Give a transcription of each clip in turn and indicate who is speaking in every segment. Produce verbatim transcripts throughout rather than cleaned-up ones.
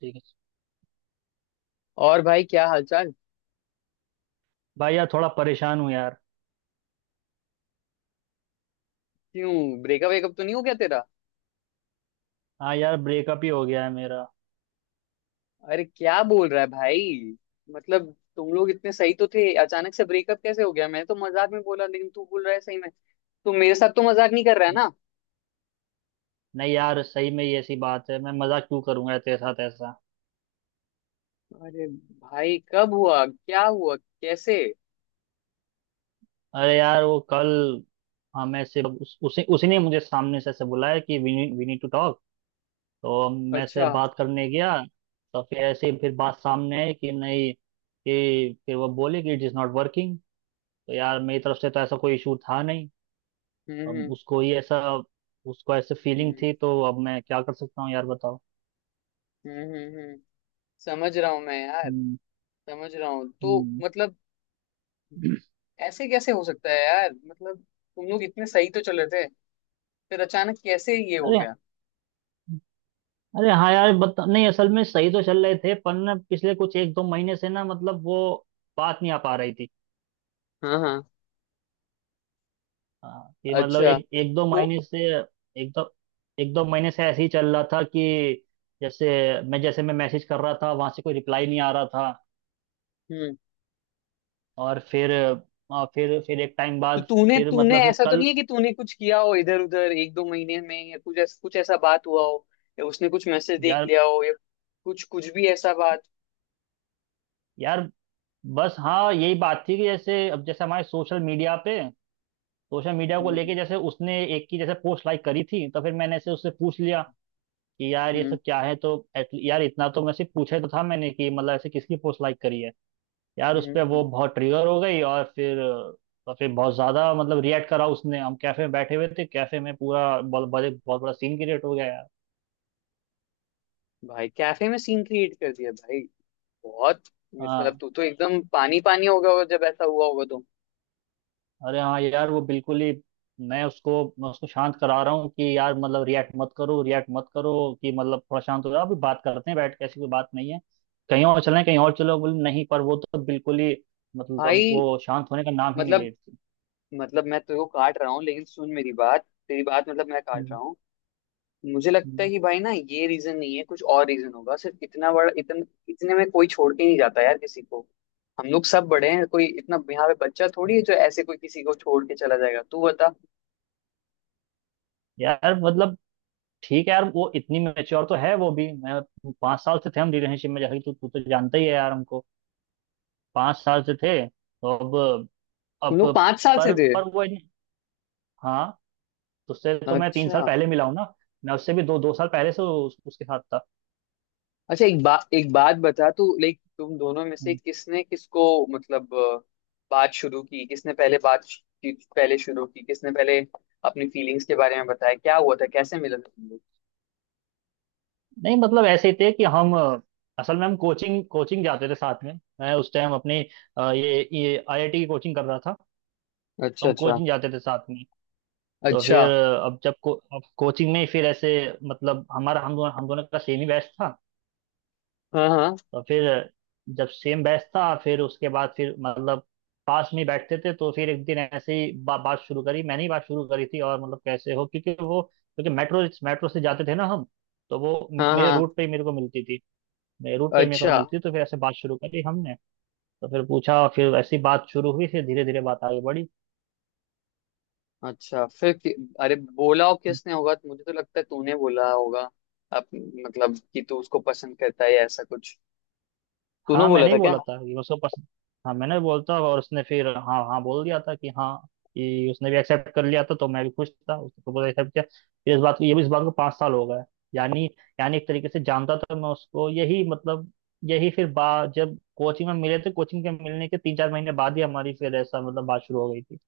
Speaker 1: ठीक है।
Speaker 2: और भाई क्या हालचाल?
Speaker 1: भाई यार थोड़ा परेशान हूँ यार।
Speaker 2: क्यों? ब्रेकअप वेकअप तो नहीं हो गया तेरा?
Speaker 1: हाँ यार, ब्रेकअप ही हो गया है मेरा।
Speaker 2: अरे क्या बोल रहा है भाई? मतलब तुम लोग इतने सही तो थे, अचानक से ब्रेकअप कैसे हो गया। मैं तो मजाक में बोला लेकिन तू बोल रहा है सही में। तू मेरे साथ तो मजाक नहीं कर रहा है
Speaker 1: न-
Speaker 2: ना?
Speaker 1: नहीं यार, सही में ये ऐसी बात है। मैं मजाक क्यों करूंगा तेरे साथ ऐसा।
Speaker 2: अरे भाई कब हुआ, क्या हुआ, कैसे?
Speaker 1: अरे यार, वो कल हमें से उस, उसी उसी ने मुझे सामने से ऐसे बुलाया कि we we need to talk. तो मैं से
Speaker 2: अच्छा।
Speaker 1: बात करने गया। तो फिर ऐसे ही फिर बात सामने आई कि नहीं, कि फिर वो बोले कि इट इज़ नॉट वर्किंग। तो यार मेरी तरफ से तो ऐसा कोई इशू था नहीं। अब
Speaker 2: हम्म
Speaker 1: उसको ही ऐसा उसको ऐसे फीलिंग
Speaker 2: हम्म
Speaker 1: थी, तो अब मैं क्या कर सकता हूँ यार, बताओ।
Speaker 2: हम्म हम्म हम्म, हम्म। समझ रहा हूँ मैं यार।
Speaker 1: हम्म।
Speaker 2: समझ रहा हूँ, तो
Speaker 1: हम्म।
Speaker 2: मतलब ऐसे कैसे हो सकता है यार, मतलब तुम लोग इतने सही तो चल रहे थे, फिर अचानक कैसे ये हो
Speaker 1: अरे
Speaker 2: गया?
Speaker 1: अरे हाँ यार, बता नहीं, असल में सही तो चल रहे थे पर ना पिछले कुछ एक दो महीने से ना मतलब वो बात नहीं आ पा रही थी।
Speaker 2: हाँ हाँ।
Speaker 1: हाँ, कि मतलब
Speaker 2: अच्छा।
Speaker 1: एक एक दो
Speaker 2: तो
Speaker 1: महीने से। एक दो एक दो महीने से ऐसे ही चल रहा था कि जैसे मैं जैसे मैं मैसेज कर रहा था वहां से कोई रिप्लाई नहीं आ रहा था।
Speaker 2: हम्म।
Speaker 1: और फिर और फिर फिर एक टाइम
Speaker 2: तो
Speaker 1: बाद
Speaker 2: तूने
Speaker 1: फिर
Speaker 2: तूने
Speaker 1: मतलब फिर
Speaker 2: ऐसा तो नहीं
Speaker 1: कल
Speaker 2: है कि तूने कुछ किया हो इधर उधर एक दो महीने में, या कुछ ऐसा कुछ ऐसा बात हुआ हो, या उसने कुछ मैसेज देख
Speaker 1: यार,
Speaker 2: लिया हो, या कुछ कुछ भी ऐसा बात?
Speaker 1: यार बस हाँ यही बात थी कि जैसे अब जैसे हमारे सोशल मीडिया पे सोशल मीडिया को
Speaker 2: हम्म
Speaker 1: लेके जैसे उसने एक की जैसे पोस्ट लाइक करी थी, तो फिर मैंने ऐसे उससे पूछ लिया कि यार ये
Speaker 2: हम्म
Speaker 1: सब क्या है। तो at- यार इतना तो मैं सिर्फ पूछे तो था मैंने कि मतलब ऐसे किसकी पोस्ट लाइक करी है। यार
Speaker 2: हम्म
Speaker 1: उस पे वो
Speaker 2: हम्म।
Speaker 1: बहुत ट्रिगर हो गई। और फिर और फिर बहुत ज्यादा मतलब रिएक्ट करा उसने। हम कैफे में बैठे हुए थे, कैफे में पूरा बहुत बहुत बहुत बड़ा सीन क्रिएट हो गया यार।
Speaker 2: भाई कैफे में सीन क्रिएट कर दिया भाई? बहुत। मतलब
Speaker 1: हाँ।
Speaker 2: तू तो एकदम पानी पानी हो गया होगा जब ऐसा हुआ होगा तो।
Speaker 1: अरे हाँ यार, वो बिल्कुल ही। मैं उसको मैं उसको शांत करा रहा हूँ कि यार मतलब रिएक्ट मत करो, रिएक्ट मत करो, कि मतलब थोड़ा शांत हो जाओ, अभी बात करते हैं बैठ के, ऐसी कोई बात नहीं है, कहीं और चलें, कहीं और चलो, बोले नहीं, पर वो तो बिल्कुल ही मतलब
Speaker 2: भाई,
Speaker 1: वो शांत होने का नाम ही नहीं
Speaker 2: मतलब
Speaker 1: ले रही थी।
Speaker 2: मतलब मैं तेरे को काट रहा हूँ लेकिन सुन मेरी बात, तेरी बात मतलब मैं काट
Speaker 1: हम्म,
Speaker 2: रहा हूँ। मुझे लगता है
Speaker 1: हम्म,
Speaker 2: कि भाई ना ये रीजन नहीं है, कुछ और रीजन होगा। सिर्फ इतना बड़ा इतन, इतने में कोई छोड़ के नहीं जाता यार किसी को। हम लोग सब बड़े हैं, कोई इतना यहाँ पे बच्चा थोड़ी है
Speaker 1: हम्म।
Speaker 2: जो ऐसे कोई किसी को छोड़ के चला जाएगा। तू बता,
Speaker 1: यार मतलब ठीक है यार, वो इतनी मेच्योर तो है वो भी। मैं पाँच साल से थे हम रिलेशनशिप में, जैसे कि तू तू तो जानता ही है यार हमको, पाँच साल से थे, तो अब
Speaker 2: तुम
Speaker 1: अब
Speaker 2: लोग पांच साल से
Speaker 1: पर
Speaker 2: थे?
Speaker 1: पर वो इन- हाँ। तो उससे तो मैं तीन साल
Speaker 2: अच्छा
Speaker 1: पहले मिला हूँ ना। मैं उससे भी दो दो साल पहले से उस, उसके साथ था।
Speaker 2: अच्छा। एक बात एक बात बता, तू लाइक तुम दोनों में से
Speaker 1: हम्म।
Speaker 2: किसने किसको मतलब अ, बात शुरू की किसने पहले, बात श- की- पहले शुरू की किसने, पहले अपनी फीलिंग्स के बारे में बताया, क्या हुआ था, कैसे मिला था तुम लोग?
Speaker 1: नहीं मतलब ऐसे ही थे कि हम अ, असल में हम कोचिंग कोचिंग जाते थे साथ में। मैं उस टाइम अपनी अ, ये ये आईआईटी की कोचिंग कर रहा था। तो
Speaker 2: अच्छा
Speaker 1: हम
Speaker 2: अच्छा।
Speaker 1: कोचिंग जाते थे साथ में। तो
Speaker 2: अच्छा।
Speaker 1: फिर अ, अब जब को, अब कोचिंग में फिर ऐसे मतलब हमारा हम दोनों हम दोनों का सेम ही बैच था।
Speaker 2: हाँ हाँ।
Speaker 1: तो फिर जब सेम बैच था फिर उसके बाद फिर मतलब पास में ही बैठते थे। तो फिर एक दिन ऐसे ही बा, बात शुरू करी, मैंने ही बात शुरू करी थी। और मतलब कैसे हो, क्योंकि वो क्योंकि मेट्रो मेट्रो से जाते थे ना हम, तो वो
Speaker 2: हाँ
Speaker 1: मेरे
Speaker 2: हाँ।
Speaker 1: रूट पे ही मेरे को मिलती थी। मेरे रूट पे ही मेरे को
Speaker 2: अच्छा।
Speaker 1: मिलती थी तो फिर ऐसे बात शुरू करी हमने। तो फिर पूछा, फिर ऐसी बात शुरू हुई, फिर धीरे धीरे बात आगे बढ़ी।
Speaker 2: अच्छा फिर कि, अरे बोला हो किसने होगा तो मुझे तो लगता है तूने बोला होगा। आप मतलब कि तू उसको पसंद करता है या ऐसा कुछ, तूने
Speaker 1: हाँ
Speaker 2: बोला
Speaker 1: मैंने ही
Speaker 2: था क्या?
Speaker 1: बोला था कि उसको पसंद। हाँ मैंने बोलता, और उसने फिर हाँ हाँ बोल दिया था कि हाँ, कि उसने भी एक्सेप्ट कर लिया था। तो मैं भी खुश था, उसने प्रपोजल एक्सेप्ट किया। फिर इस बात को ये भी इस बात को पाँच साल हो गए। यानी यानी एक तरीके से जानता था मैं उसको। यही मतलब यही फिर बा जब कोचिंग में मिले थे, कोचिंग के मिलने के तीन चार महीने बाद ही हमारी फिर ऐसा मतलब बात शुरू हो गई थी।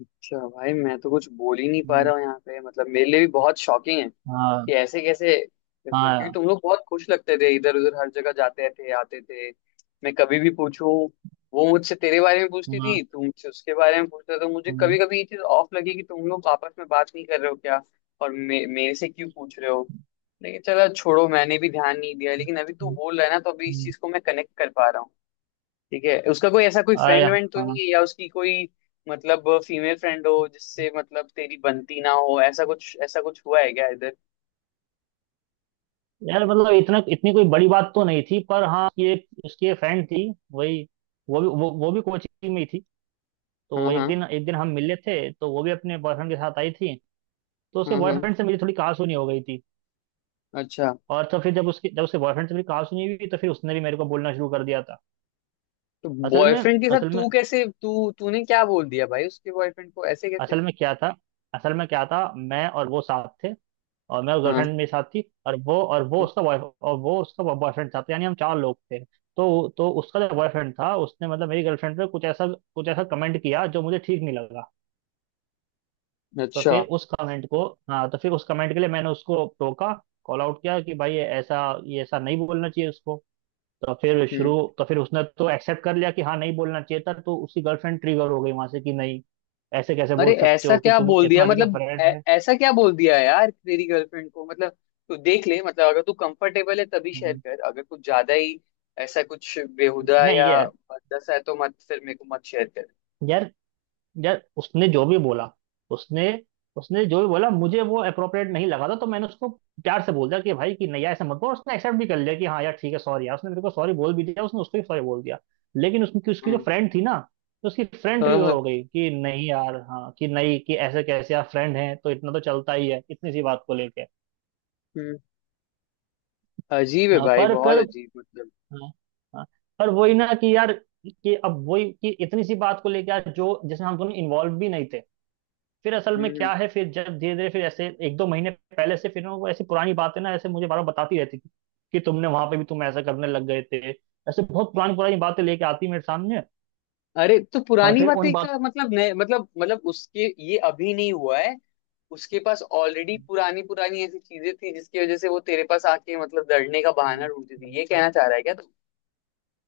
Speaker 2: अच्छा भाई, मैं तो कुछ बोल ही नहीं पा
Speaker 1: हम्म,
Speaker 2: रहा हूँ यहाँ पे, मतलब मेरे लिए भी बहुत शॉकिंग है कि
Speaker 1: हाँ
Speaker 2: ऐसे कैसे। क्योंकि
Speaker 1: हाँ
Speaker 2: तुम लोग बहुत खुश लगते थे, इधर उधर हर जगह जाते थे आते थे। मैं कभी भी पूछूं, वो मुझसे तेरे बारे में पूछती
Speaker 1: हाँ,
Speaker 2: थी, तू मुझसे उसके बारे में पूछता था, तो मुझे
Speaker 1: हम्म,
Speaker 2: कभी कभी ये चीज ऑफ लगी कि तुम लोग आपस में बात नहीं कर रहे हो क्या, और मे, मेरे से क्यों पूछ रहे हो। लेकिन चलो छोड़ो, मैंने भी ध्यान नहीं दिया। लेकिन अभी तू
Speaker 1: हम्म,
Speaker 2: बोल रहा है ना, तो अभी इस
Speaker 1: हम्म,
Speaker 2: चीज को मैं कनेक्ट कर पा रहा हूँ। ठीक है, उसका कोई ऐसा कोई
Speaker 1: अरे
Speaker 2: फ्रेंड वेंड तो
Speaker 1: हाँ
Speaker 2: नहीं है या उसकी कोई मतलब फीमेल फ्रेंड हो जिससे मतलब तेरी बनती ना हो, ऐसा कुछ ऐसा कुछ हुआ है क्या इधर?
Speaker 1: यार मतलब इतना इतनी कोई बड़ी बात तो नहीं थी, पर हाँ, ये उसकी एक फ्रेंड थी, वही, वो भी वो, वो भी कोचिंग में ही थी।
Speaker 2: हाँ
Speaker 1: तो एक
Speaker 2: हाँ।
Speaker 1: दिन एक दिन हम मिले थे तो वो भी अपने बॉयफ्रेंड के साथ आई थी। तो उसके
Speaker 2: हम्म हम्म।
Speaker 1: बॉयफ्रेंड से मेरी थोड़ी कहासुनी हो गई थी।
Speaker 2: अच्छा।
Speaker 1: और तो फिर जब उसकी जब उसके बॉयफ्रेंड से मेरी कहासुनी हुई, तो फिर उसने भी मेरे को बोलना शुरू कर दिया था।
Speaker 2: तो
Speaker 1: असल में
Speaker 2: बॉयफ्रेंड के साथ
Speaker 1: असल में
Speaker 2: तू कैसे, तू तूने क्या बोल दिया भाई उसके बॉयफ्रेंड को, ऐसे कैसे?
Speaker 1: असल में क्या था, असल में क्या था मैं और वो साथ थे, और मैं उस गर्लफ्रेंड
Speaker 2: हाँ।
Speaker 1: मेरे साथ थी, और वो और वो उसका बॉय और वो उसका बॉयफ्रेंड था, तो यानी हम चार लोग थे। तो तो उसका जो बॉयफ्रेंड था उसने मतलब मेरी गर्लफ्रेंड पे कुछ ऐसा कुछ ऐसा कमेंट किया जो मुझे ठीक नहीं लगा। तो
Speaker 2: अच्छा।
Speaker 1: फिर उस कमेंट को, हाँ, तो फिर उस कमेंट के लिए मैंने उसको टोका, कॉल आउट किया कि भाई ये ऐसा ये ऐसा नहीं बोलना चाहिए उसको। तो फिर
Speaker 2: हम्म।
Speaker 1: शुरू तो फिर उसने तो एक्सेप्ट कर लिया कि हाँ नहीं बोलना चाहिए था। तो उसकी गर्लफ्रेंड ट्रिगर हो गई वहां से कि नहीं ऐसे कैसे बोल
Speaker 2: अरे
Speaker 1: सकते
Speaker 2: ऐसा
Speaker 1: हो कि
Speaker 2: क्या
Speaker 1: तुम
Speaker 2: बोल दिया
Speaker 1: इतना भी का
Speaker 2: मतलब ऐ,
Speaker 1: फ्रेंड है।
Speaker 2: ऐसा क्या बोल दिया यार तेरी गर्लफ्रेंड को, मतलब तू देख ले, मतलब अगर तू कंफर्टेबल है तभी शेयर
Speaker 1: हम्म,
Speaker 2: कर, अगर कुछ ज्यादा ही ऐसा कुछ बेहुदा
Speaker 1: नहीं
Speaker 2: या
Speaker 1: है।
Speaker 2: भद्दा है तो मत फिर, मेरे को मत शेयर कर।
Speaker 1: यार उसने जो भी बोला, उसने उसने जो भी बोला, मुझे वो अप्रोप्रिएट नहीं लगा था, तो मैंने उसको प्यार से बोल दिया कि भाई कि नहीं यार ऐसा मत बोल। उसने एक्सेप्ट भी कर लिया कि हाँ यार ठीक है सॉरी यार। उसने मेरे को सॉरी बोल भी दिया, उसने उसको भी सॉरी बोल दिया। लेकिन उसकी उसकी जो
Speaker 2: हम्म।
Speaker 1: फ्रेंड थी ना, तो उसकी फ्रेंड
Speaker 2: हाँ
Speaker 1: ट्रिगर
Speaker 2: हाँ।
Speaker 1: हो गई कि नहीं यार हाँ कि नहीं कि ऐसे कैसे यार, फ्रेंड है तो इतना तो चलता ही है इतनी सी बात को लेके।
Speaker 2: हम्म। अजीब है
Speaker 1: हाँ,
Speaker 2: भाई,
Speaker 1: पर
Speaker 2: बहुत
Speaker 1: फिर
Speaker 2: अजीब, मतलब।
Speaker 1: हाँ, हाँ, पर वही ना कि यार कि अब वही कि इतनी सी बात को लेके यार, जो जिसमें हम दोनों इन्वॉल्व भी नहीं थे। फिर असल
Speaker 2: हम्म
Speaker 1: में
Speaker 2: हम्म।
Speaker 1: क्या है, फिर जब धीरे धीरे फिर ऐसे एक दो महीने पहले से फिर ना, वो ऐसी पुरानी बातें ना ऐसे मुझे बार बार बताती रहती थी कि तुमने वहां पे भी तुम ऐसा करने लग गए थे। ऐसे बहुत पुरानी पुरानी बातें लेके आती मेरे सामने।
Speaker 2: अरे तो
Speaker 1: और
Speaker 2: पुरानी
Speaker 1: फिर उन
Speaker 2: बातें
Speaker 1: बात,
Speaker 2: का मतलब नए मतलब मतलब उसके ये अभी नहीं हुआ है, उसके पास ऑलरेडी पुरानी पुरानी ऐसी चीजें थी जिसकी वजह से वो तेरे पास आके मतलब लड़ने का बहाना ढूंढती थी, ये कहना चाह रहा है क्या तू?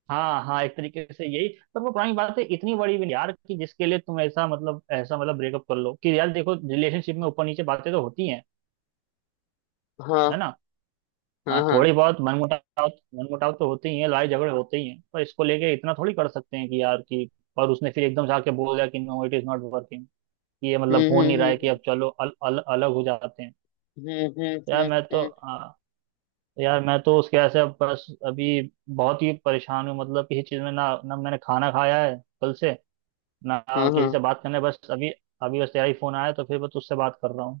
Speaker 1: हाँ हाँ, एक तरीके से यही। पर वो पुरानी बातें इतनी बड़ी भी नहीं यार कि जिसके लिए तुम ऐसा मतलब ऐसा मतलब ब्रेकअप कर लो कि यार देखो रिलेशनशिप में ऊपर नीचे बातें तो होती हैं, है
Speaker 2: हाँ
Speaker 1: ना।
Speaker 2: हाँ।
Speaker 1: हाँ
Speaker 2: हाँ।
Speaker 1: थोड़ी बहुत मनमुटाव, मनमुटाव तो होते ही है, लड़ाई झगड़े होते ही हैं, पर इसको लेके इतना थोड़ी कर सकते हैं कि यार कि। और उसने फिर एकदम से आके बोल दिया कि no it is not working, कि ये मतलब
Speaker 2: हम्म
Speaker 1: हो नहीं
Speaker 2: हम्म
Speaker 1: रहा है, कि
Speaker 2: हम्म
Speaker 1: अब चलो अल, अल, अलग हो जाते हैं।
Speaker 2: हम्म हम्म
Speaker 1: यार
Speaker 2: हम्म
Speaker 1: मैं तो
Speaker 2: हम्म,
Speaker 1: आ, यार मैं तो उसके ऐसे अब बस अभी बहुत ही परेशान हूँ, मतलब किसी चीज़ में ना, ना मैंने खाना खाया है कल से, ना
Speaker 2: हाँ हाँ।
Speaker 1: किसी से बात करने बस अभी अभी बस तेरा ही फोन आया तो फिर बस उससे बात कर रहा हूँ।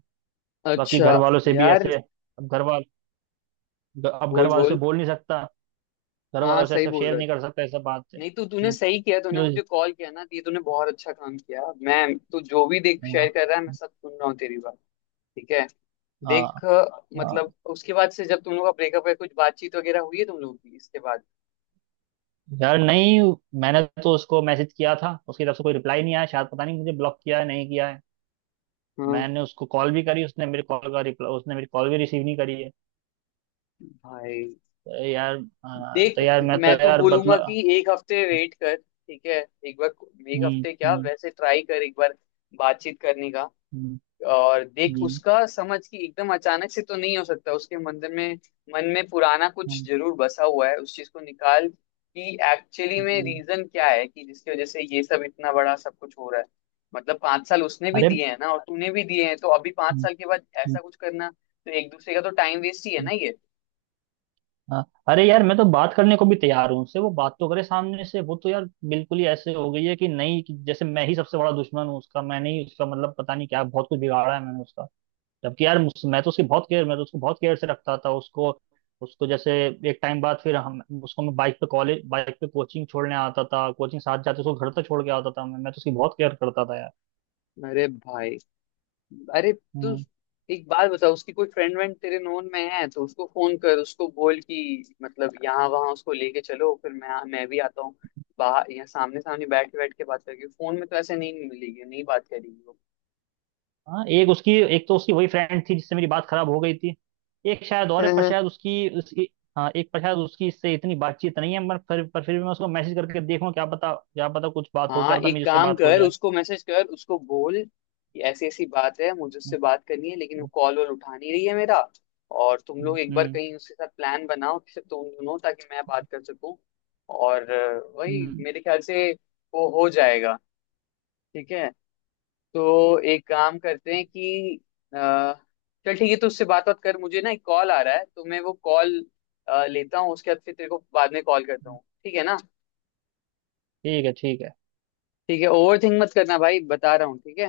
Speaker 1: बाकी
Speaker 2: अच्छा
Speaker 1: घर वालों से भी
Speaker 2: यार,
Speaker 1: ऐसे अब घर वाल अब घर
Speaker 2: बोल
Speaker 1: वालों से
Speaker 2: बोल।
Speaker 1: बोल नहीं सकता, घर
Speaker 2: हाँ,
Speaker 1: वालों से
Speaker 2: सही
Speaker 1: सब
Speaker 2: बोल
Speaker 1: शेयर
Speaker 2: रहा
Speaker 1: नहीं
Speaker 2: था।
Speaker 1: कर सकते सब बात से।
Speaker 2: नहीं, तो तूने
Speaker 1: हम्म,
Speaker 2: सही किया, तूने
Speaker 1: यूज,
Speaker 2: मुझे कॉल किया ना तो ये तूने बहुत अच्छा काम किया। मैं तू जो भी देख
Speaker 1: हाँ,
Speaker 2: शेयर कर रहा है मैं सब सुन रहा हूँ तेरी बात। ठीक है।
Speaker 1: हाँ,
Speaker 2: देख,
Speaker 1: हाँ।
Speaker 2: मतलब उसके बाद से जब तुम लोग का ब्रेकअप है, कुछ बातचीत वगैरह हुई है तुम लोग की इसके बाद?
Speaker 1: यार नहीं, मैंने तो उसको मैसेज किया था, उसकी तरफ से कोई रिप्लाई नहीं आया, शायद पता नहीं मुझे ब्लॉक किया है नहीं किया है।
Speaker 2: हाँ।
Speaker 1: मैंने उसको कॉल भी करी, उसने मेरी कॉल का रिप्लाई उसने मेरी कॉल भी रिसीव नहीं करी है।
Speaker 2: भाई,
Speaker 1: तो यार हाँ, तो
Speaker 2: देख,
Speaker 1: यार मैं तो
Speaker 2: मैं तो
Speaker 1: यार बदला।
Speaker 2: बोलूंगा कि एक हफ्ते वेट कर। ठीक है? एक बार, एक
Speaker 1: हम्म
Speaker 2: हफ्ते क्या,
Speaker 1: हम्म
Speaker 2: वैसे ट्राई कर एक बार बातचीत करने का।
Speaker 1: हम्म,
Speaker 2: और देख
Speaker 1: हम्म,
Speaker 2: उसका समझ कि एकदम अचानक से तो नहीं हो सकता, उसके मंदिर में, मन में पुराना कुछ
Speaker 1: हम्म,
Speaker 2: जरूर बसा हुआ है। उस चीज को निकाल कि एक्चुअली में
Speaker 1: हम्म।
Speaker 2: रीजन क्या है कि जिसकी वजह से ये सब इतना बड़ा सब कुछ हो रहा है। मतलब पांच साल उसने भी
Speaker 1: अरे
Speaker 2: दिए हैं ना और तूने भी दिए हैं, तो अभी पांच
Speaker 1: हम्म,
Speaker 2: साल के बाद
Speaker 1: हम्म,
Speaker 2: ऐसा कुछ करना तो एक दूसरे का तो टाइम वेस्ट ही है ना ये।
Speaker 1: हाँ, अरे यार मैं तो बात करने को भी तैयार हूँ उससे, वो बात तो करे सामने से। वो तो यार बिल्कुल ही ऐसे हो गई है कि नहीं कि जैसे मैं ही सबसे बड़ा दुश्मन हूँ उसका, मैंने ही उसका मतलब पता नहीं क्या बहुत कुछ बिगाड़ा है मैंने उसका। जबकि यार मुझ- मैं तो उसकी बहुत केयर, मैं तो उसको बहुत केयर से रखता था। उसको उसको जैसे एक टाइम बाद फिर हम उसको मैं बाइक पे कॉलेज बाइक पे कोचिंग छोड़ने आता था, कोचिंग साथ जाते, उसको घर तक छोड़ के आता था। मैं मैं तो उसकी बहुत केयर करता था
Speaker 2: अरे भाई। अरे तू,
Speaker 1: यार।
Speaker 2: एक बात बता, उसकी कोई फ्रेंड वेंड तेरे नोन में है तो उसको फोन कर, उसको बोल कि मतलब यहाँ वहाँ उसको लेके चलो, फिर मैं मैं भी आता हूँ बाहर। यहाँ सामने सामने बैठ के बैठ के बात करेगी, फोन में तो ऐसे नहीं मिलेगी, नहीं बात करेगी
Speaker 1: हाँ एक उसकी, एक तो उसकी वही फ्रेंड थी जिससे मेरी बात खराब हो गई थी। एक शायद और है, पर
Speaker 2: वो।
Speaker 1: शायद उसकी उसकी, हाँ एक, पर शायद उसकी इससे इतनी बातचीत नहीं है, पर फिर पर फिर भी मैं उसको मैसेज करके देखूँ, क्या पता क्या पता कुछ बात हो, क्या
Speaker 2: हाँ,
Speaker 1: पता
Speaker 2: एक
Speaker 1: मेरी उससे
Speaker 2: काम
Speaker 1: बात हो
Speaker 2: कर,
Speaker 1: जाए।
Speaker 2: उसको मैसेज कर, उसको बोल कि ऐसी ऐसी बात है, मुझे
Speaker 1: हम्म,
Speaker 2: उससे बात करनी है लेकिन वो कॉल वॉल उठा नहीं रही है मेरा। और तुम
Speaker 1: हम्म,
Speaker 2: लोग एक बार
Speaker 1: हम्म,
Speaker 2: कहीं उसके साथ प्लान बनाओ कि सिर्फ तुम दोनों, ताकि मैं बात कर सकूं। और अ, वही
Speaker 1: हम्म,
Speaker 2: मेरे ख्याल से वो हो जाएगा। ठीक है। तो एक काम करते हैं कि अ, चल ठीक है, तो उससे बात बात कर। मुझे ना एक कॉल आ रहा है तो मैं वो कॉल लेता हूँ, उसके बाद फिर तेरे को बाद में कॉल करता
Speaker 1: हम्म।
Speaker 2: हूँ, ठीक है ना?
Speaker 1: ठीक है ठीक है।
Speaker 2: ठीक है। ओवर थिंक मत करना भाई बता रहा हूँ, ठीक है?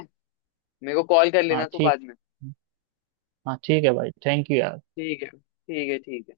Speaker 2: मेरे को कॉल कर
Speaker 1: हाँ
Speaker 2: लेना तू
Speaker 1: ठीक,
Speaker 2: बाद में।
Speaker 1: हाँ ठीक है भाई, थैंक यू यार।
Speaker 2: ठीक है ठीक है ठीक है।